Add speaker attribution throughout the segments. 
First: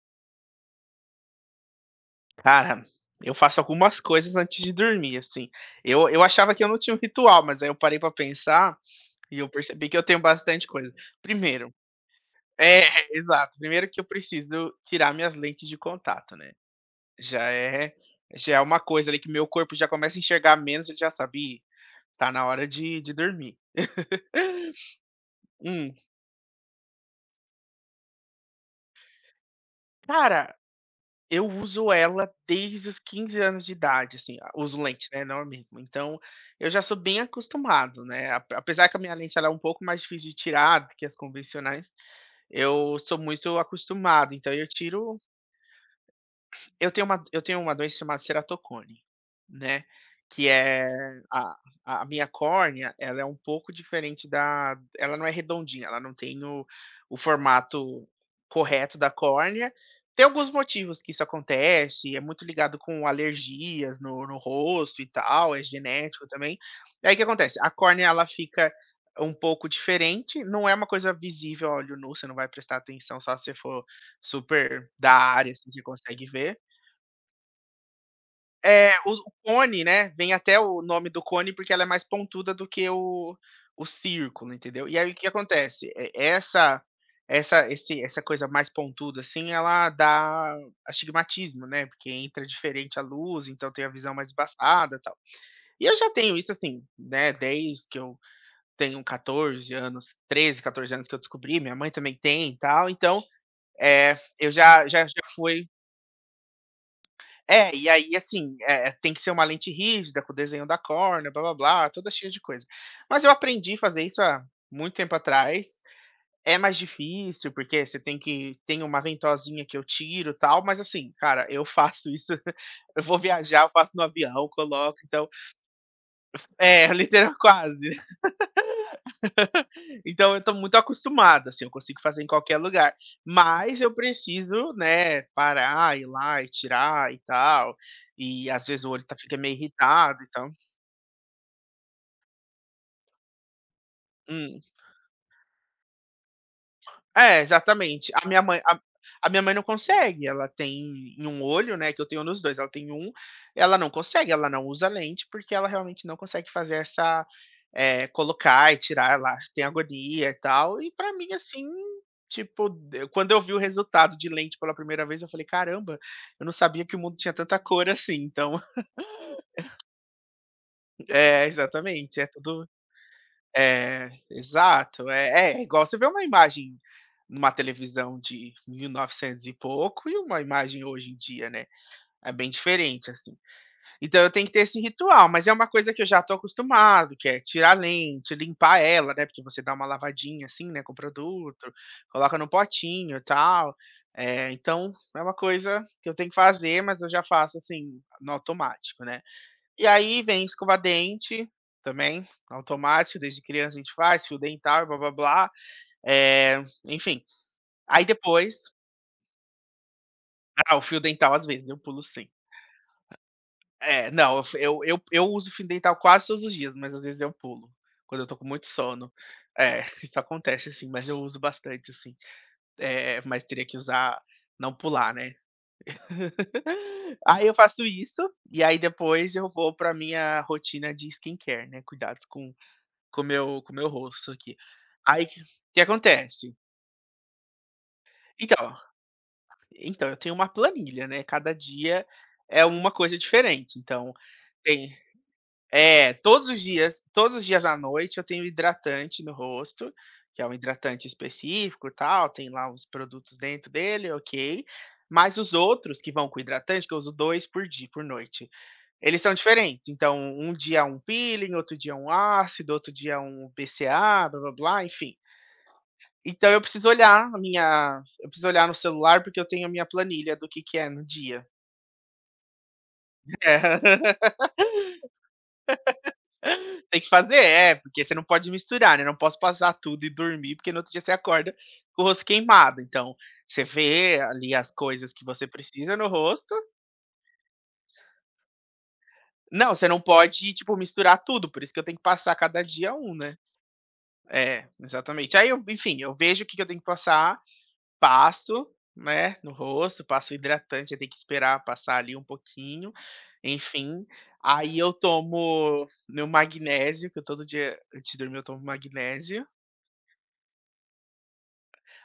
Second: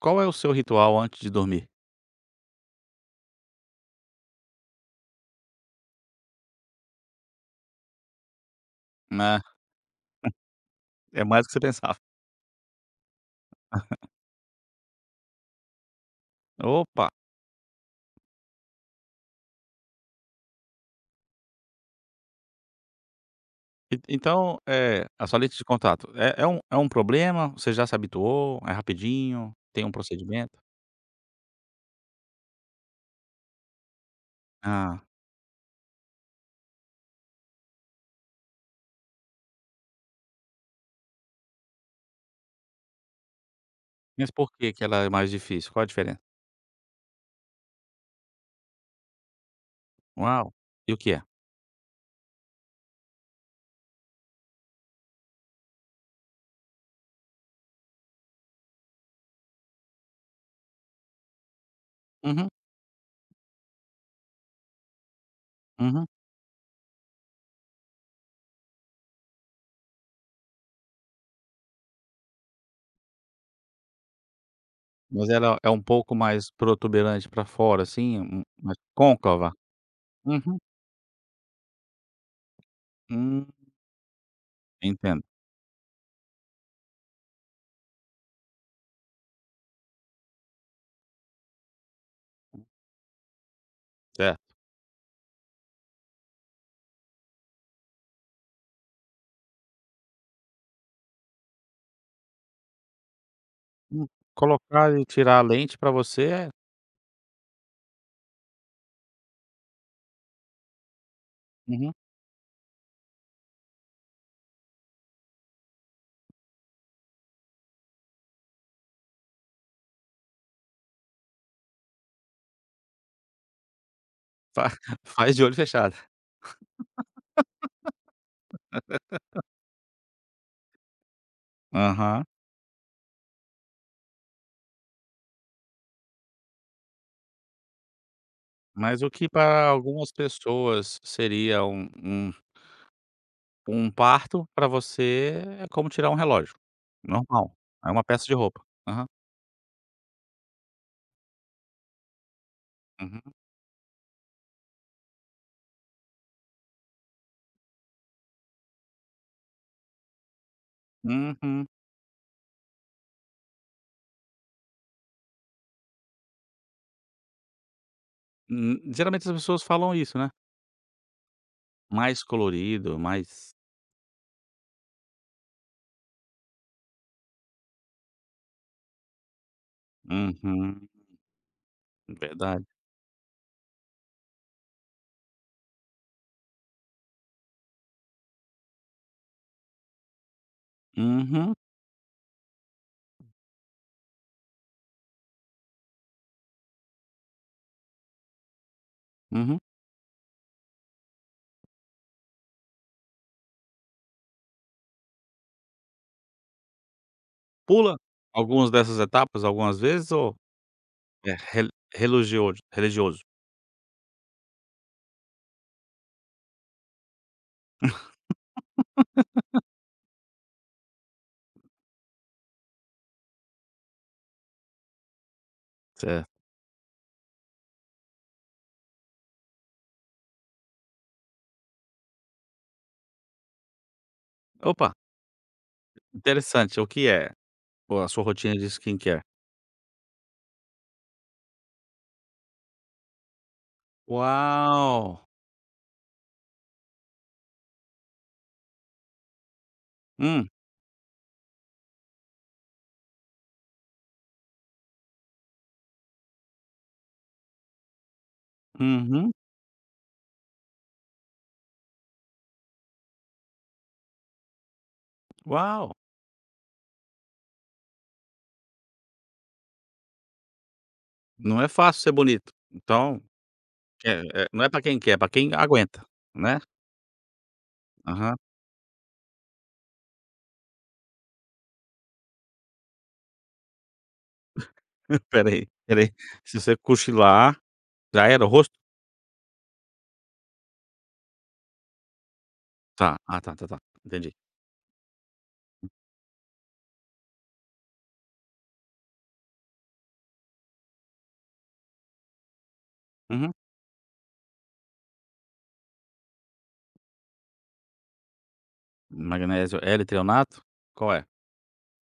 Speaker 1: Qual é o seu ritual antes de dormir?
Speaker 2: Cara, eu faço algumas coisas antes de dormir, assim. Eu achava que eu não tinha um ritual, mas aí eu parei pra pensar e
Speaker 1: Né,
Speaker 2: eu percebi que eu tenho bastante coisa.
Speaker 1: é mais do que você
Speaker 2: Primeiro
Speaker 1: pensava.
Speaker 2: é, exato. Primeiro que eu preciso tirar minhas lentes de contato, né.
Speaker 1: Opa,
Speaker 2: Já é já é uma coisa ali que meu corpo já começa a enxergar menos, ele já sabe: "Ih, tá na hora de dormir".
Speaker 1: en então, a sua lista de
Speaker 2: Hum,
Speaker 1: contato, é um problema? Você já se habituou? É rapidinho? Tem um
Speaker 2: cara,
Speaker 1: procedimento?
Speaker 2: eu uso ela desde os 15 anos de idade, assim, a uso
Speaker 1: Ah,
Speaker 2: lente, né, não a mesma. Então, eu já sou bem acostumado, né, a apesar que a minha lente ela é um pouco mais difícil de tirar do que as convencionais, eu sou muito
Speaker 1: mas
Speaker 2: acostumado,
Speaker 1: por
Speaker 2: então eu
Speaker 1: que que ela é
Speaker 2: tiro
Speaker 1: mais difícil? Qual a diferença?
Speaker 2: eu tenho uma doença chamada ceratocone, né, que
Speaker 1: Uau,
Speaker 2: é
Speaker 1: e o que é?
Speaker 2: a a minha córnea, ela é um pouco diferente da ela não é redondinha, ela não tem o formato correto da córnea. Tem alguns motivos que isso acontece, é muito
Speaker 1: Uhum,
Speaker 2: ligado com alergias no rosto e tal, é
Speaker 1: uhum.
Speaker 2: genético também. Aí o que acontece, a córnea ela fica um pouco diferente, não é uma coisa visível a olho nu, você não vai prestar atenção só se você for super da
Speaker 1: Mas
Speaker 2: área,
Speaker 1: ela
Speaker 2: assim,
Speaker 1: é um
Speaker 2: você
Speaker 1: pouco
Speaker 2: consegue
Speaker 1: mais
Speaker 2: ver.
Speaker 1: protuberante para fora, assim, um mais
Speaker 2: É, o
Speaker 1: côncava?
Speaker 2: cone, né, vem até
Speaker 1: Uhum,
Speaker 2: o nome do cone, porque ela é mais pontuda do que
Speaker 1: hum,
Speaker 2: o círculo, entendeu. E aí o
Speaker 1: entendo,
Speaker 2: que acontece, e essa coisa mais pontuda, assim, ela dá astigmatismo, né, porque entra diferente a luz, então tem a visão mais
Speaker 1: certo.
Speaker 2: embaçada, e tal. E eu já tenho isso, assim, né, desde que eu tenho 14 anos, 13, 14 anos que eu descobri, minha mãe também tem e tal, então,
Speaker 1: Hum,
Speaker 2: é, eu
Speaker 1: colocar e
Speaker 2: já
Speaker 1: tirar a
Speaker 2: fui
Speaker 1: lente para você é
Speaker 2: e aí, assim, tem que ser uma lente rígida, com o desenho da córnea, blá-blá-blá,
Speaker 1: uhum,
Speaker 2: toda cheia de coisa. Mas eu aprendi a fazer isso há muito tempo atrás. É mais difícil, porque você tem uma ventosinha que eu tiro, e tal, mas assim, cara, eu faço isso, eu vou viajar, eu faço no avião,
Speaker 1: fa
Speaker 2: coloco, então
Speaker 1: faz de olho fechado.
Speaker 2: é, literal quase. Então eu tô muito acostumado, assim, eu consigo fazer
Speaker 1: Aham.
Speaker 2: em qualquer lugar. Mas eu preciso, né, parar, ir lá e tirar e tal, e às vezes o
Speaker 1: Mas
Speaker 2: olho
Speaker 1: o que
Speaker 2: fica meio
Speaker 1: para algumas
Speaker 2: irritado, então.
Speaker 1: pessoas seria um um parto,
Speaker 2: Hum.
Speaker 1: para você é como tirar um relógio.
Speaker 2: É,
Speaker 1: Normal, é uma
Speaker 2: exatamente.
Speaker 1: peça de roupa. Aham.
Speaker 2: A minha mãe não consegue, ela tem em um olho, né, que eu tenho nos 2. Ela tem um,
Speaker 1: Uhum.
Speaker 2: ela não consegue, ela não usa lente, porque ela realmente não consegue fazer essa, colocar e tirar, ela tem agonia e tal, e pra mim, assim,
Speaker 1: Uhum.
Speaker 2: tipo, d quando eu vi o resultado de lente pela primeira vez, eu falei: "Caramba, eu não sabia que o mundo tinha tanta cor assim", então.
Speaker 1: Geralmente as pessoas falam isso, né.
Speaker 2: É, exatamente,
Speaker 1: Mais
Speaker 2: é tudo.
Speaker 1: colorido, mais
Speaker 2: É, exato. É igual você vê uma imagem numa televisão de 1900 e novecentos e pouco e uma imagem
Speaker 1: uhum,
Speaker 2: hoje em dia, né, é bem
Speaker 1: verdade.
Speaker 2: diferente, assim. Então eu tenho que ter esse ritual, mas é uma coisa que eu já estou acostumado, que é tirar a lente, limpar ela, né, porque você dá uma lavadinha, assim, né, com o
Speaker 1: Uhum,
Speaker 2: produto, coloca no potinho e tal. Então é uma coisa que eu tenho que fazer, mas eu já faço, assim, no automático, né.
Speaker 1: uhum.
Speaker 2: E aí vem escova-dente também, automático, desde criança a gente faz, fio dental e blá, blá, blá, eh, enfim.
Speaker 1: Pula
Speaker 2: Aí
Speaker 1: algumas
Speaker 2: depois
Speaker 1: dessas etapas algumas vezes ou
Speaker 2: ah, o fio
Speaker 1: é
Speaker 2: dental às
Speaker 1: re
Speaker 2: vezes eu pulo sim.
Speaker 1: relogioso religioso?
Speaker 2: É, não, eu uso fio dental quase todos os dias, mas às vezes eu pulo, quando eu tô com muito sono. É, isso acontece assim, mas eu uso bastante assim. Mas teria que usar não pular, né.
Speaker 1: Certo.
Speaker 2: Aí eu faço isso, e aí depois eu vou pra minha rotina de skincare, né, cuidados com com o meu rosto aqui.
Speaker 1: Opa,
Speaker 2: Aí o que que acontece?
Speaker 1: interessante. O que é? Pô, a sua rotina de
Speaker 2: Então
Speaker 1: skincare.
Speaker 2: então eu tenho uma planilha, né, cada dia é uma coisa diferente, então tem
Speaker 1: Uau!
Speaker 2: é, todos os dias à noite eu tenho hidratante no rosto, que é
Speaker 1: Hum,
Speaker 2: um hidratante específico, e tal, tem lá uns produtos dentro dele, ok, mas os outros que vão com hidratante, que eu uso 2 por dia por noite, eles
Speaker 1: uhum.
Speaker 2: são diferentes, então um dia é um peeling, outro dia é um ácido, outro dia é um BCA, blá-blá-blá, enfim.
Speaker 1: Uau!
Speaker 2: Então eu preciso olhar a minha, eu preciso olhar no celular, porque eu tenho a minha planilha do que é no dia.
Speaker 1: Não é fácil ser bonito. Então,
Speaker 2: É.
Speaker 1: é é, não é pra quem quer, é pra quem aguenta, né.
Speaker 2: Tem que fazer, é, porque você não
Speaker 1: Aham.
Speaker 2: pode misturar, né, não posso passar tudo e dormir, porque no outro dia você acorda com o rosto queimado, então, você vê ali as coisas que você
Speaker 1: Espera aí,
Speaker 2: precisa
Speaker 1: espera
Speaker 2: no
Speaker 1: aí.
Speaker 2: rosto.
Speaker 1: Se você cochilar, já era o rosto?
Speaker 2: Não, você não pode, tipo, misturar tudo, por isso que eu tenho que passar cada dia um,
Speaker 1: Tá.
Speaker 2: né.
Speaker 1: Ah, tá, tá, tá. Entendi.
Speaker 2: É, exatamente. Aí eu, enfim, eu vejo o que que eu tenho que passar, passo, né, no rosto, passo hidratante, aí tem que esperar passar ali um pouquinho,
Speaker 1: Uhum.
Speaker 2: enfim. Aí eu tomo meu magnésio, que eu todo dia antes de dormir eu tomo magnésio.
Speaker 1: Magnésio L-treonato? Qual é?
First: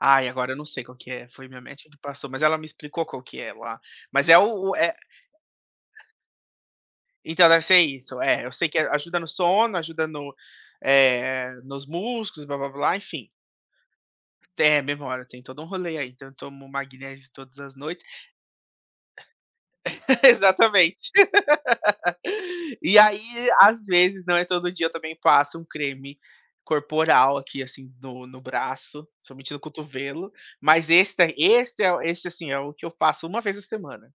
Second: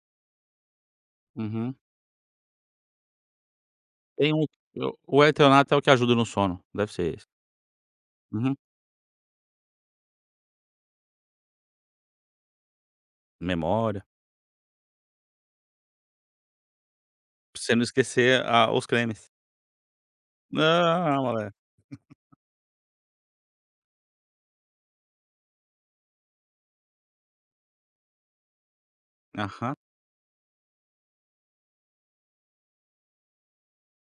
Speaker 2: Ai, agora eu não sei qual que é, foi minha
Speaker 1: Uhum.
Speaker 2: médica que passou, mas ela me explicou qual que é lá. Mas
Speaker 1: Tem
Speaker 2: é
Speaker 1: um
Speaker 2: o é
Speaker 1: o L-treonato é o que ajuda no sono, deve ser esse.
Speaker 2: então deve ser isso, é, eu
Speaker 1: Uhum.
Speaker 2: sei que ajuda no sono, ajuda no, é nos músculos, blá-blá-blá, enfim.
Speaker 1: Memória.
Speaker 2: É, memória, tem todo um rolê aí, então eu tomo magnésio todas
Speaker 1: Pra você
Speaker 2: as
Speaker 1: não
Speaker 2: noites.
Speaker 1: esquecer a os cremes.
Speaker 2: Exatamente.
Speaker 1: Não, mole.
Speaker 2: E aí, às vezes, não é todo dia, eu também passo um creme corporal aqui, assim, no braço, somente no
Speaker 1: Aham.
Speaker 2: cotovelo, mas esse, assim, é o que eu passo uma vez a semana,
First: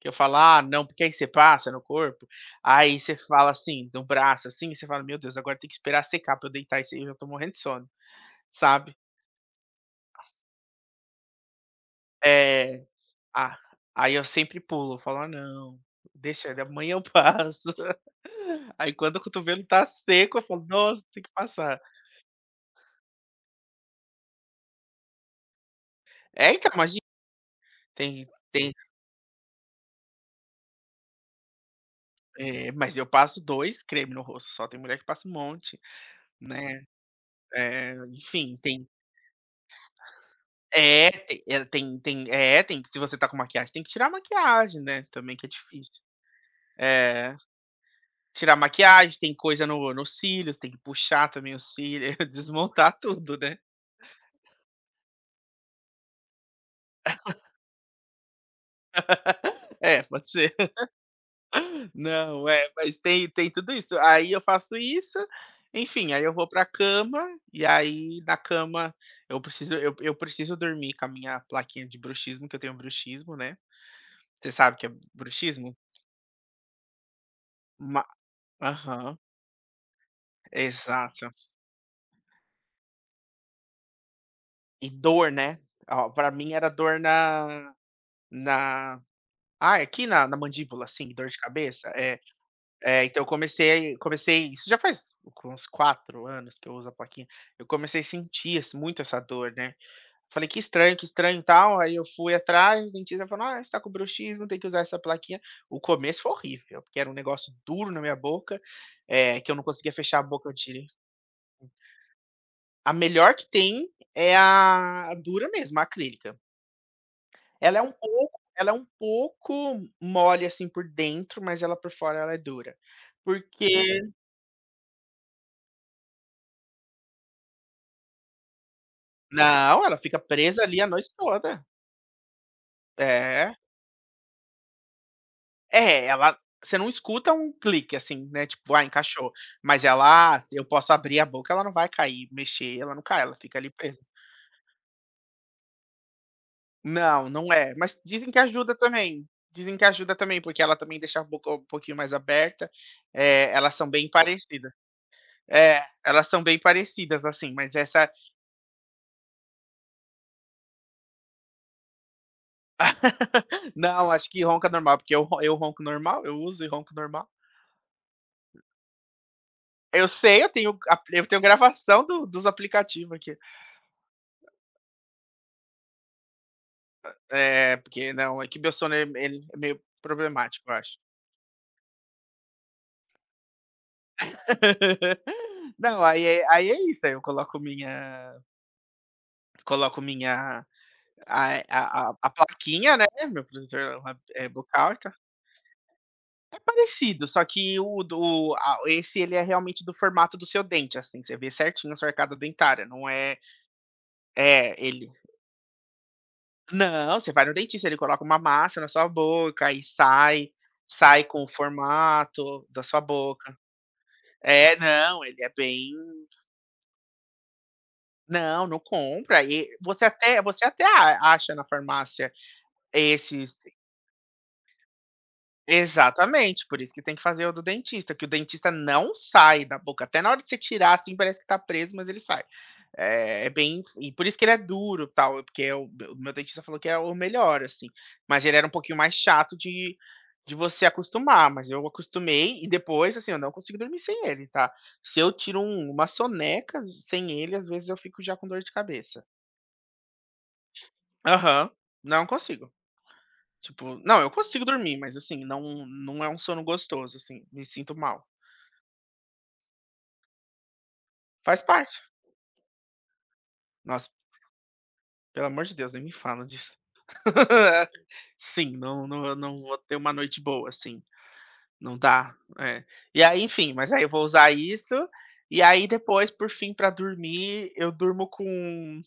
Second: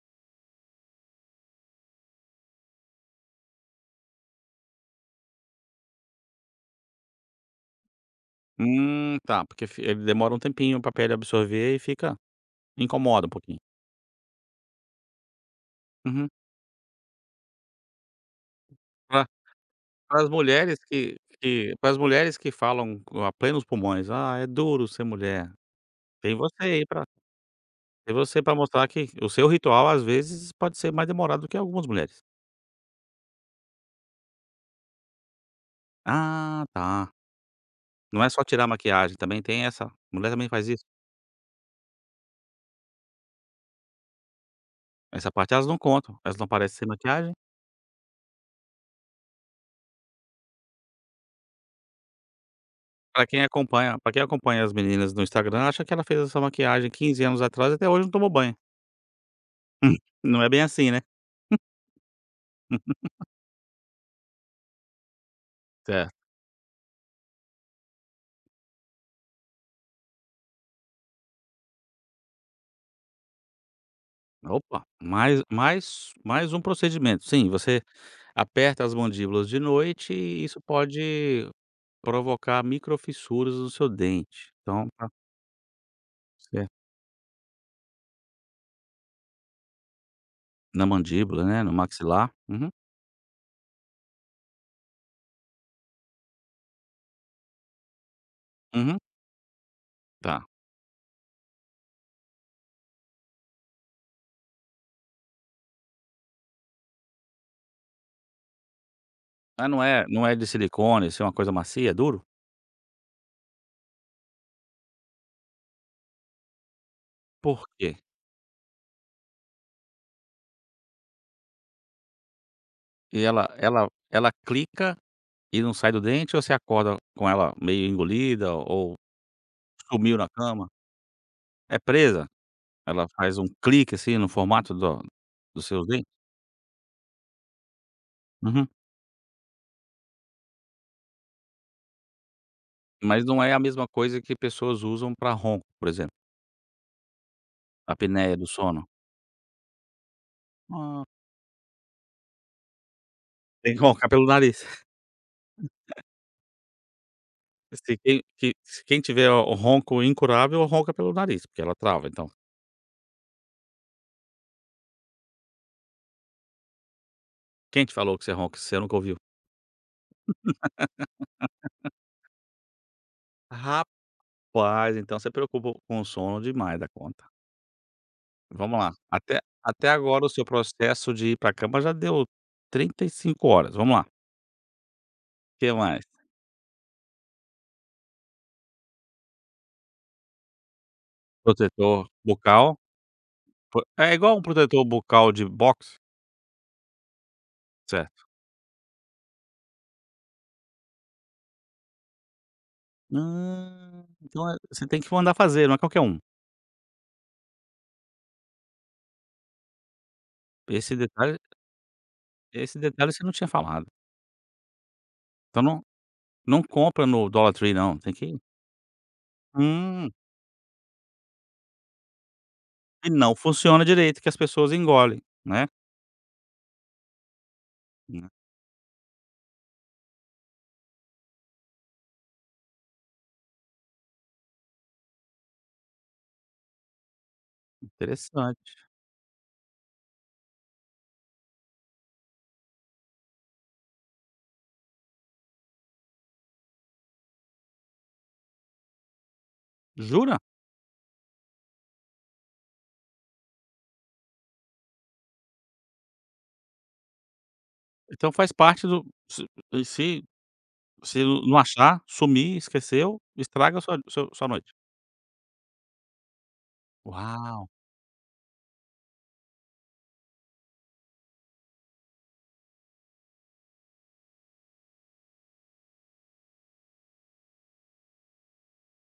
Speaker 2: que eu falo: "Ah, não", porque aí você passa no corpo, aí você fala assim, no braço, assim, e você fala: "Meu Deus, agora tem que esperar secar pra eu deitar isso aí, eu já tô morrendo de sono", sabe.
Speaker 1: Tá, porque fi ele demora um tempinho pra pele absorver e fica
Speaker 2: É,
Speaker 1: incomoda um
Speaker 2: ah,
Speaker 1: pouquinho.
Speaker 2: aí eu sempre pulo, eu falo: "Ah, não,
Speaker 1: Uhum.
Speaker 2: deixa, amanhã eu passo". Aí quando o cotovelo tá
Speaker 1: Para as
Speaker 2: seco, eu falo:
Speaker 1: mulheres
Speaker 2: "Nossa,
Speaker 1: que
Speaker 2: tem que
Speaker 1: que
Speaker 2: passar".
Speaker 1: para as mulheres que falam com a plenos pulmões: "Ah, é duro ser mulher", tem
Speaker 2: É,
Speaker 1: você
Speaker 2: então,
Speaker 1: aí
Speaker 2: imagina,
Speaker 1: para tem
Speaker 2: tem
Speaker 1: você para
Speaker 2: tem,
Speaker 1: mostrar que o seu ritual, às vezes, pode ser mais demorado do que algumas mulheres.
Speaker 2: mas eu passo 2 creme no rosto só, tem mulher que passa um monte,
Speaker 1: "Ah,
Speaker 2: né,
Speaker 1: tá". Não é só
Speaker 2: enfim,
Speaker 1: tirar a maquiagem, também tem essa mulher também faz isso.
Speaker 2: tem se você tá com maquiagem, tem que tirar a maquiagem, né,
Speaker 1: Essa
Speaker 2: também que é
Speaker 1: parte elas não
Speaker 2: difícil.
Speaker 1: contam, elas não aparecem sem maquiagem.
Speaker 2: É, tirar a maquiagem, tem coisa no nos cílios, tem que puxar também os cílios, desmontar
Speaker 1: Pra
Speaker 2: tudo,
Speaker 1: quem
Speaker 2: né.
Speaker 1: acompanha para quem acompanha as meninas no Instagram, acha que ela fez essa maquiagem 15 anos atrás e até hoje não tomou banho.
Speaker 2: É, pode
Speaker 1: Não é
Speaker 2: ser.
Speaker 1: bem assim, né.
Speaker 2: Não, é, mas tem tem tudo isso. Aí eu faço isso,
Speaker 1: Certo.
Speaker 2: enfim, aí eu vou pra cama, e aí na cama eu preciso, eu preciso dormir com a minha plaquinha de bruxismo, que eu tenho bruxismo, né. Você sabe o
Speaker 1: Opa,
Speaker 2: que é
Speaker 1: mais
Speaker 2: bruxismo?
Speaker 1: mais mais um procedimento. Sim, você.
Speaker 2: Ma
Speaker 1: Aperta as
Speaker 2: aham,
Speaker 1: mandíbulas de noite e isso
Speaker 2: exato.
Speaker 1: pode provocar microfissuras no seu dente. Então,
Speaker 2: E
Speaker 1: tá
Speaker 2: dor, né. Ó, pra mim era
Speaker 1: certo.
Speaker 2: dor na ah é aqui na mandíbula,
Speaker 1: Na
Speaker 2: assim, dor de
Speaker 1: mandíbula, né, no
Speaker 2: cabeça. É,
Speaker 1: maxilar. Uhum,
Speaker 2: é, então eu comecei isso já faz uns 4 anos que eu uso a plaquinha. Eu comecei a sentir, assim,
Speaker 1: uhum,
Speaker 2: muito essa dor, né.
Speaker 1: tá.
Speaker 2: Falei: que estranho e tal". Aí eu fui atrás, o dentista falou: "Ah, você tá com bruxismo, tem que usar essa plaquinha". O começo foi horrível, porque era um negócio duro na minha boca, que eu não
Speaker 1: Mas não
Speaker 2: conseguia
Speaker 1: é
Speaker 2: fechar a
Speaker 1: não é de
Speaker 2: boca de tirei.
Speaker 1: silicone, isso é uma coisa macia, é duro?
Speaker 2: A melhor que tem é a dura mesmo, a acrílica.
Speaker 1: Por quê?
Speaker 2: Ela é um pouco mole, assim, por dentro, mas ela por fora ela é dura.
Speaker 1: E ela ela
Speaker 2: Porque
Speaker 1: ela clica e não sai do dente ou você acorda com ela meio engolida ou
Speaker 2: não, ela
Speaker 1: sumiu
Speaker 2: fica
Speaker 1: na
Speaker 2: presa
Speaker 1: cama?
Speaker 2: ali a noite toda.
Speaker 1: É presa? Ela faz um
Speaker 2: É.
Speaker 1: clique, assim, no formato do dos seus dentes?
Speaker 2: É, ela, você não escuta um clique, assim, né,
Speaker 1: Uhum.
Speaker 2: tipo: "Ah, encaixou", mas ela, "Ah, se eu posso abrir a boca, ela não vai cair, mexer, ela não cai,
Speaker 1: Mas
Speaker 2: ela
Speaker 1: não é
Speaker 2: fica
Speaker 1: a
Speaker 2: ali
Speaker 1: mesma
Speaker 2: presa.
Speaker 1: coisa que pessoas usam para ronco, por exemplo.
Speaker 2: Não, não é, mas dizem
Speaker 1: Apneia
Speaker 2: que
Speaker 1: do
Speaker 2: ajuda
Speaker 1: sono?
Speaker 2: também, dizem que ajuda também, porque ela também
Speaker 1: Ah,
Speaker 2: deixa a boca um pouquinho mais aberta,
Speaker 1: tem
Speaker 2: elas
Speaker 1: que
Speaker 2: são bem
Speaker 1: roncar pelo nariz.
Speaker 2: parecidas. É, elas são bem parecidas, assim, mas
Speaker 1: Se
Speaker 2: essa
Speaker 1: quem que se quem tiver o ronco incurável, ronca pelo nariz, porque ela trava, então.
Speaker 2: não, acho que ronca normal, porque eu ronco normal, eu uso e ronco normal.
Speaker 1: Quem te falou que você ronca se você nunca ouviu?
Speaker 2: Eu sei, eu tenho a, eu tenho gravação do dos aplicativos aqui.
Speaker 1: Rapaz, então você preocupa com o sono demais da conta.
Speaker 2: É, porque não, o que
Speaker 1: Vamos lá,
Speaker 2: ele
Speaker 1: até
Speaker 2: ele é meio
Speaker 1: até agora o seu
Speaker 2: problemático, eu acho.
Speaker 1: processo de ir pra cama já deu 35 horas, vamos lá. Que
Speaker 2: Não,
Speaker 1: mais?
Speaker 2: aí é, aí é isso, aí eu coloco minha,
Speaker 1: Protetor
Speaker 2: a
Speaker 1: bucal,
Speaker 2: plaquinha, né, meu
Speaker 1: po,
Speaker 2: protetor
Speaker 1: é
Speaker 2: la
Speaker 1: igual um protetor
Speaker 2: bucal, tá.
Speaker 1: bucal de boxe?
Speaker 2: É parecido, só que o
Speaker 1: Certo.
Speaker 2: do a esse ele é realmente do formato do seu dente, assim, você vê certinho a sua arcada dentária, não é,
Speaker 1: Ah, então é
Speaker 2: é,
Speaker 1: você tem
Speaker 2: ele
Speaker 1: que mandar fazer, não é qualquer um.
Speaker 2: não, você vai no dentista, ele coloca uma massa na sua boca, e
Speaker 1: Esse
Speaker 2: sai
Speaker 1: detalhe
Speaker 2: com o formato
Speaker 1: Esse
Speaker 2: da sua
Speaker 1: detalhe você não tinha
Speaker 2: boca.
Speaker 1: falado.
Speaker 2: É, não, ele é
Speaker 1: Então, não,
Speaker 2: bem
Speaker 1: não compra no Dollar Tree, não, tem que
Speaker 2: não, não compra. E você
Speaker 1: hum,
Speaker 2: até você até a acha na farmácia
Speaker 1: e não
Speaker 2: esses.
Speaker 1: funciona direito que as pessoas engolem, né.
Speaker 2: Exatamente, por isso que tem que fazer o do dentista, que o
Speaker 1: Hum,
Speaker 2: dentista não sai da boca, até na hora de você tirar, assim, parece que tá preso, mas ele sai. É bem, e por isso que ele é duro, tal, porque é o meu dentista falou que é o melhor, assim, mas ele era um
Speaker 1: interessante.
Speaker 2: pouquinho mais chato de você acostumar, mas eu acostumei e depois, assim, eu não consigo dormir sem ele, tá. Se eu tiro uma soneca sem ele, às vezes eu fico já com dor de cabeça.
Speaker 1: Jura?
Speaker 2: Aham, não consigo. Tipo, não, eu consigo dormir, mas assim, não é um sono gostoso, assim, me sinto mal.
Speaker 1: Então faz parte do se se não
Speaker 2: Faz
Speaker 1: achar,
Speaker 2: parte.
Speaker 1: sumir, esqueceu, estraga a sua
Speaker 2: Nossa,
Speaker 1: seu sua noite.
Speaker 2: pelo amor de Deus, nem me fala disso.
Speaker 1: Uau.
Speaker 2: Sim, não, eu não vou ter uma noite boa, assim, não dá, é. E aí, enfim, mas aí eu vou usar isso, e aí depois, por fim, pra dormir, eu durmo com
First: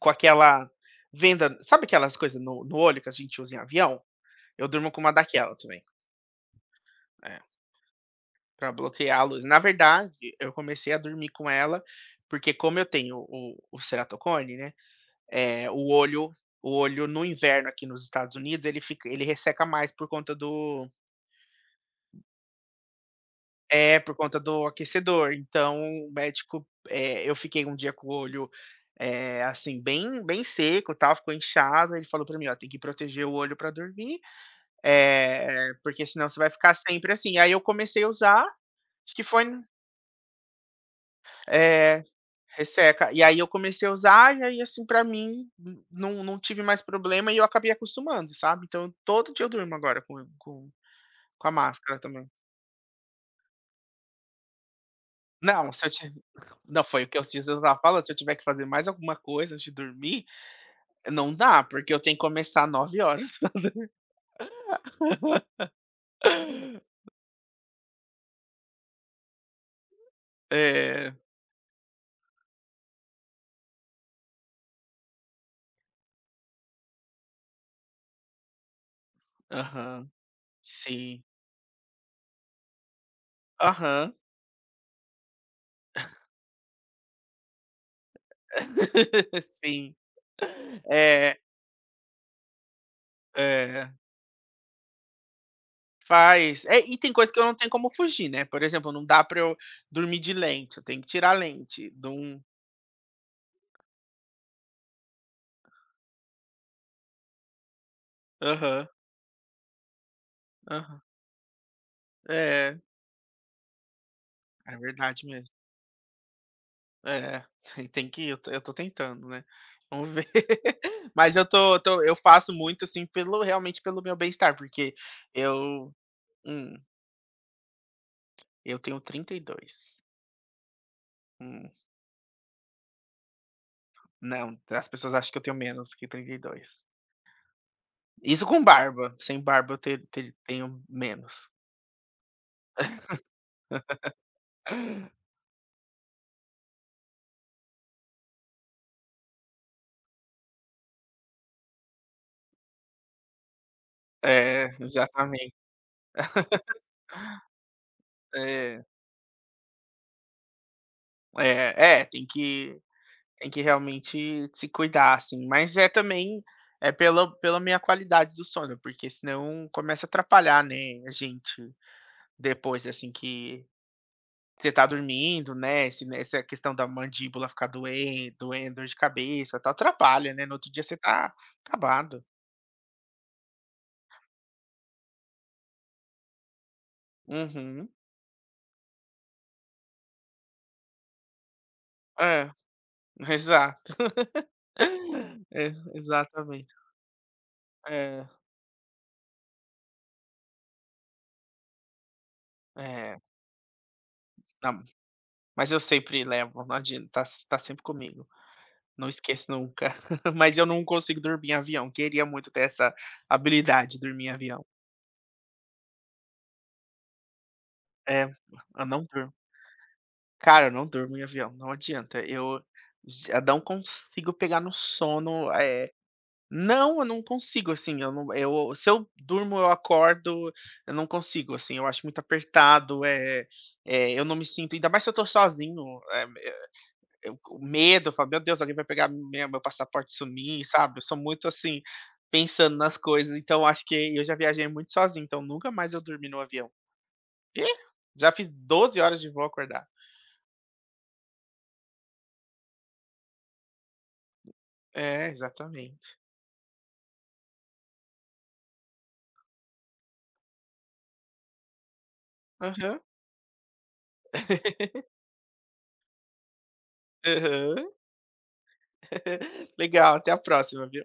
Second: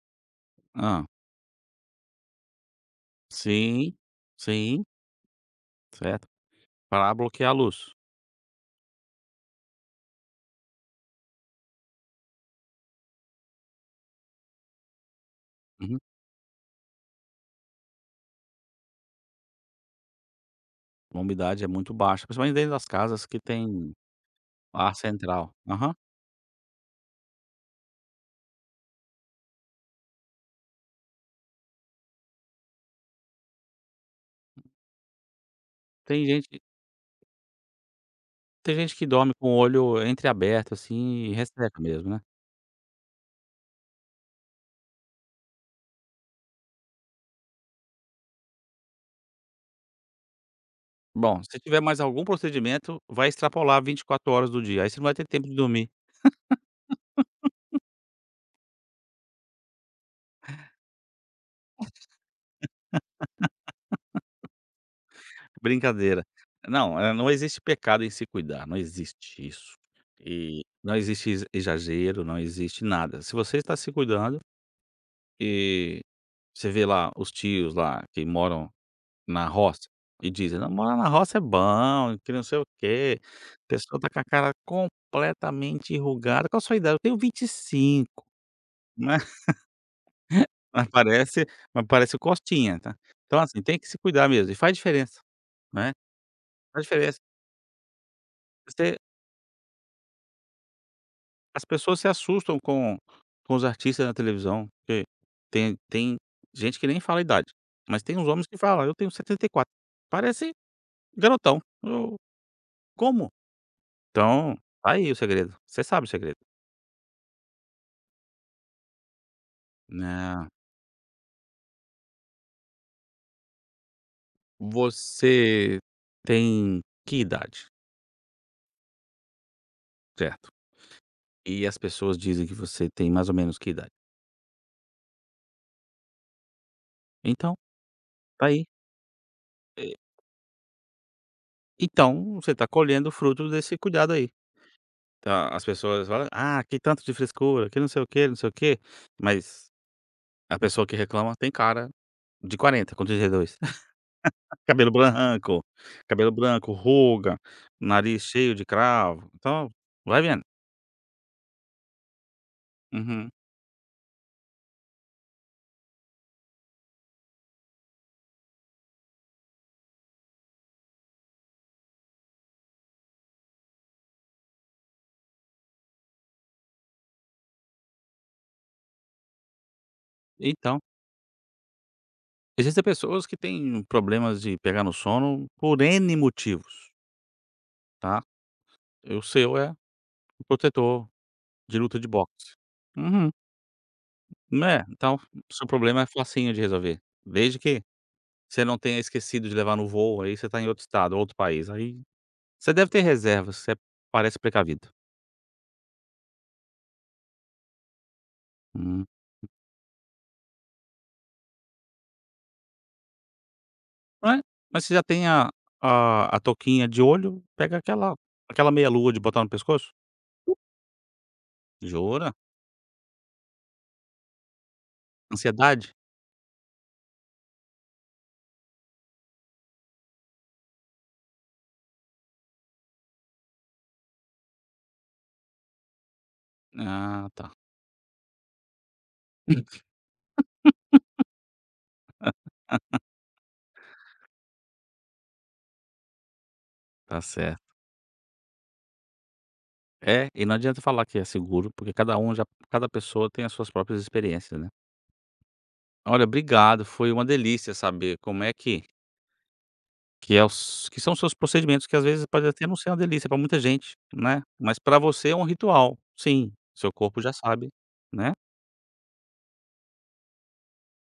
Speaker 2: aquela
Speaker 1: ah
Speaker 2: venda, sabe aquelas coisas no olho que a gente usa em
Speaker 1: Sim,
Speaker 2: avião? Eu
Speaker 1: sim,
Speaker 2: durmo com uma daquela também.
Speaker 1: certo. Para
Speaker 2: É.
Speaker 1: bloquear a luz.
Speaker 2: Pra bloquear a luz. Na verdade, eu comecei a dormir com ela, porque como eu tenho o ceratocone, né, o
Speaker 1: Uhum.
Speaker 2: olho, o olho no inverno aqui nos Estados Unidos, ele fica, ele resseca mais por conta do,
Speaker 1: A umidade é muito baixa, principalmente dentro das casas que tem
Speaker 2: é, por conta do
Speaker 1: ar
Speaker 2: aquecedor.
Speaker 1: central.
Speaker 2: Então
Speaker 1: Aham.
Speaker 2: o médico, eu fiquei um dia com o olho, assim, bem seco, tal, ficou inchado, ele falou pra mim: "Ó, tem que proteger o olho pra dormir, porque
Speaker 1: Tem
Speaker 2: senão você vai
Speaker 1: gente
Speaker 2: ficar sempre assim". Aí eu comecei a usar,
Speaker 1: Tem gente que
Speaker 2: acho que
Speaker 1: dorme
Speaker 2: foi,
Speaker 1: com o olho entreaberto, assim, e resseca
Speaker 2: eh
Speaker 1: mesmo, né.
Speaker 2: resseca. E aí eu comecei a usar, e aí, assim, pra mim, n não tive mais problema e eu acabei acostumando, sabe. Então todo dia eu durmo agora com
Speaker 1: Bom,
Speaker 2: com a
Speaker 1: se tiver
Speaker 2: máscara
Speaker 1: mais algum
Speaker 2: também.
Speaker 1: procedimento, vai extrapolar 24 horas do dia, aí você não vai ter tempo de
Speaker 2: Não, se eu
Speaker 1: dormir.
Speaker 2: ti não, foi o que eu, esses dias eu estava falando, se eu tiver que fazer mais alguma coisa antes de dormir, não dá, porque eu tenho que começar às nove horas.
Speaker 1: Brincadeira. Não, não existe pecado em se cuidar, não existe isso. E não
Speaker 2: É.
Speaker 1: existe exagero, não existe nada. Se você está se cuidando e você vê lá os tios lá que moram na roça,
Speaker 2: Aham.
Speaker 1: e dizem: "Não, morar na
Speaker 2: Sim.
Speaker 1: roça é bom, que não sei o quê". A pessoa tá
Speaker 2: Aham.
Speaker 1: com a cara completamente enrugada. Qual a sua idade? "Eu tenho 25", né.
Speaker 2: Sim.
Speaker 1: Mas
Speaker 2: É,
Speaker 1: parece mas parece o Costinha, tá. Então, assim, tem que
Speaker 2: é.
Speaker 1: se cuidar mesmo e faz diferença, né,
Speaker 2: Faz. É,
Speaker 1: faz
Speaker 2: e tem
Speaker 1: diferença.
Speaker 2: coisa que eu não tenho como fugir, né. Por exemplo,
Speaker 1: Você
Speaker 2: não dá pra eu dormir de lente, eu tenho que tirar a
Speaker 1: As
Speaker 2: lente.
Speaker 1: pessoas se
Speaker 2: Não.
Speaker 1: assustam com os artistas na televisão, porque tem gente que nem fala a idade, mas tem uns homens que falam:
Speaker 2: Aham,
Speaker 1: "Eu tenho 74". Parece
Speaker 2: aham.
Speaker 1: garotão. Eu
Speaker 2: É,
Speaker 1: como Então,
Speaker 2: é
Speaker 1: tá aí o
Speaker 2: verdade mesmo.
Speaker 1: segredo. Você sabe o segredo,
Speaker 2: É, tem, tem que ir, eu tô tentando, né. Vamos ver.
Speaker 1: né.
Speaker 2: Mas eu tô eu faço muito, assim, pelo realmente pelo meu bem-estar, porque
Speaker 1: Você
Speaker 2: eu, hum,
Speaker 1: tem que idade,
Speaker 2: eu tenho 32.
Speaker 1: certo? E
Speaker 2: Hum,
Speaker 1: as pessoas dizem que você tem mais ou menos que idade.
Speaker 2: não, as pessoas acham que eu tenho menos que 32.
Speaker 1: Então,
Speaker 2: Isso
Speaker 1: tá
Speaker 2: com
Speaker 1: aí.
Speaker 2: barba, sem barba eu
Speaker 1: E
Speaker 2: te te tenho menos.
Speaker 1: então, você tá colhendo o fruto desse cuidado aí. Tá, as pessoas falam: "Ah, que tanto de frescura, que não sei o que, não sei o que". Mas a pessoa que reclama tem cara de 40, com 32,
Speaker 2: É,
Speaker 1: cabelo
Speaker 2: exatamente.
Speaker 1: branco, cabelo branco, ruga, nariz cheio de
Speaker 2: É,
Speaker 1: cravo. Então, vai vendo.
Speaker 2: é, tem que
Speaker 1: Uhum.
Speaker 2: tem que realmente se cuidar, assim. Mas é também é pela minha qualidade do sono, porque senão começa a atrapalhar, né, a gente depois, assim, que você tá dormindo, né, se nessa questão da mandíbula ficar doendo, doendo, dor de cabeça, tá atrapalha, né, no outro
Speaker 1: Então,
Speaker 2: dia você tá acabado.
Speaker 1: existem pessoas que têm problemas de pegar no sono por N motivos,
Speaker 2: Uhum.
Speaker 1: tá? E o seu é o protetor de luta de
Speaker 2: É,
Speaker 1: boxe. Uhum.
Speaker 2: exato.
Speaker 1: Né, então, seu
Speaker 2: É,
Speaker 1: problema é facinho de
Speaker 2: exatamente.
Speaker 1: resolver, desde que
Speaker 2: É,
Speaker 1: você não tenha esquecido de levar no voo, aí você tá em outro estado, outro país, aí você deve ter
Speaker 2: é.
Speaker 1: reservas, você parece
Speaker 2: Não,
Speaker 1: precavido.
Speaker 2: mas eu sempre levo, não adianta, tá sempre comigo.
Speaker 1: Hum.
Speaker 2: Não esqueço nunca. Mas eu não consigo dormir em avião, queria muito ter essa habilidade, de dormir em
Speaker 1: Não. É,
Speaker 2: avião.
Speaker 1: mas você já tem a touquinha de olho, pega aquela
Speaker 2: É,
Speaker 1: aquela
Speaker 2: eu
Speaker 1: meia
Speaker 2: não
Speaker 1: lua de
Speaker 2: durmo.
Speaker 1: botar no pescoço?
Speaker 2: Cara, eu não durmo em avião, não adianta,
Speaker 1: Jura?
Speaker 2: eu já não consigo pegar no sono. É,
Speaker 1: Ansiedade?
Speaker 2: não, eu não consigo, assim, eu não, eu, se eu durmo, eu acordo, eu não consigo, assim, eu acho muito apertado. É, eu não me sinto, ainda mais se eu tô sozinho, eh
Speaker 1: Ah,
Speaker 2: eu-
Speaker 1: tá.
Speaker 2: o medo, eu falo: "Meu Deus, alguém vai pegar meu passaporte e sumir", sabe? Eu sou muito, assim, pensando nas coisas, então acho que eu já viajei muito sozinho, então nunca mais eu dormi no avião.
Speaker 1: Tá
Speaker 2: Quê?
Speaker 1: certo.
Speaker 2: Já fiz 12 horas de voo acordado.
Speaker 1: É, e não adianta falar que é seguro, porque cada um já cada pessoa tem as suas próprias experiências, né.
Speaker 2: É, exatamente.
Speaker 1: Olha, obrigado, foi uma delícia saber como é que são os seus procedimentos, que às vezes pode até não ser uma
Speaker 2: Aham.
Speaker 1: delícia para muita gente, né, mas para você é um ritual. Sim, seu corpo já sabe,
Speaker 2: Aham.
Speaker 1: né.
Speaker 2: Legal, até a próxima, viu.